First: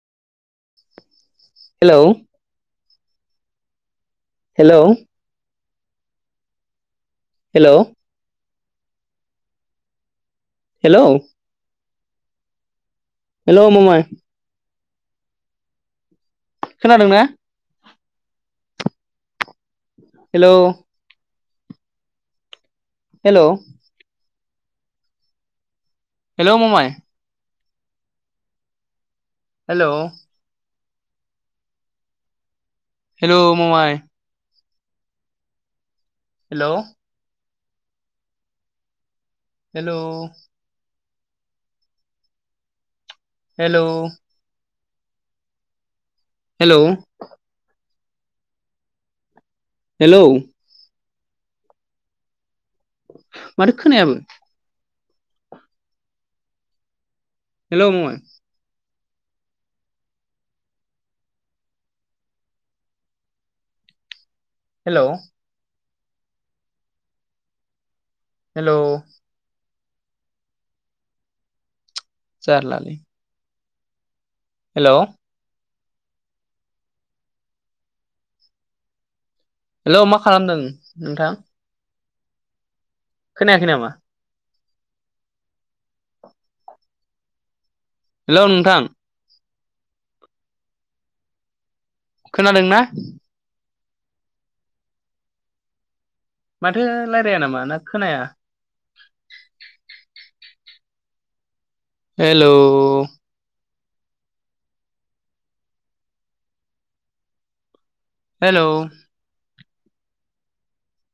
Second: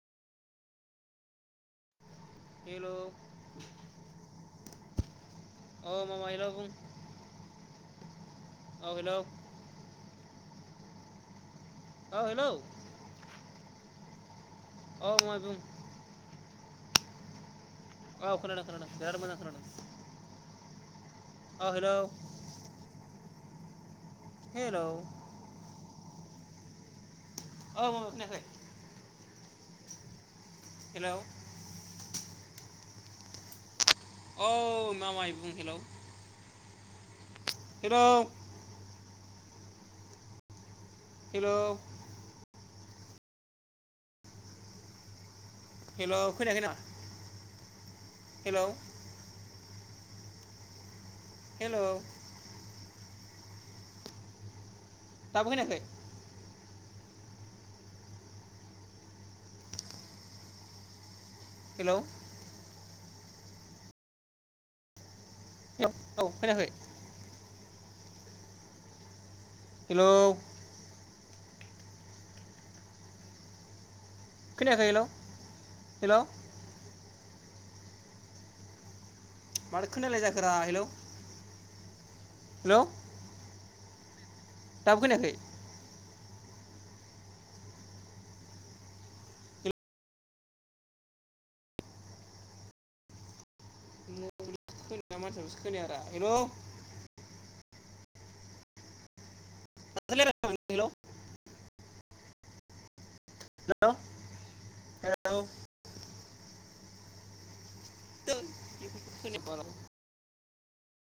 हेल' हेल' औ मामाइ हेल' बुं हेल' औ हेल' हेल' औ हेल' हेल' मामाइ औ मामाइ बुंं खोनादोंना औ खोनादों खोनादों बेराद मोजां खोनादों हेल' औ हेल' हेल' हेल' हेल' मामाइ औ मामाइ खोनायाखै? हेल' हेल' हेल' मामाइ औ मामाइ बुं हेल' हेल' हेल' हेल' हेल' हेल' हेल' खोनायाखै हेलौ नामा? हेल' हेल' हेल' माथो खोनायाबो दाबो खोनायाखै हेल' फंबाय हेल' हेल' औ औ खोनायाखै हेल' हेलौ जारला लै खोनायाखै हेल' हेल' हेल' मा खालामदों नोंथां? हेल' खोनायाखै नामा? दाबो खोनायाखै हेल' नोंथां खोनादों ना नोंथांनि माथोखौसो खोनाया माथो रायज्लाया नामा ना खोनाया खोनायाखै हेलौ हेल' हेलौ हेल' हेल'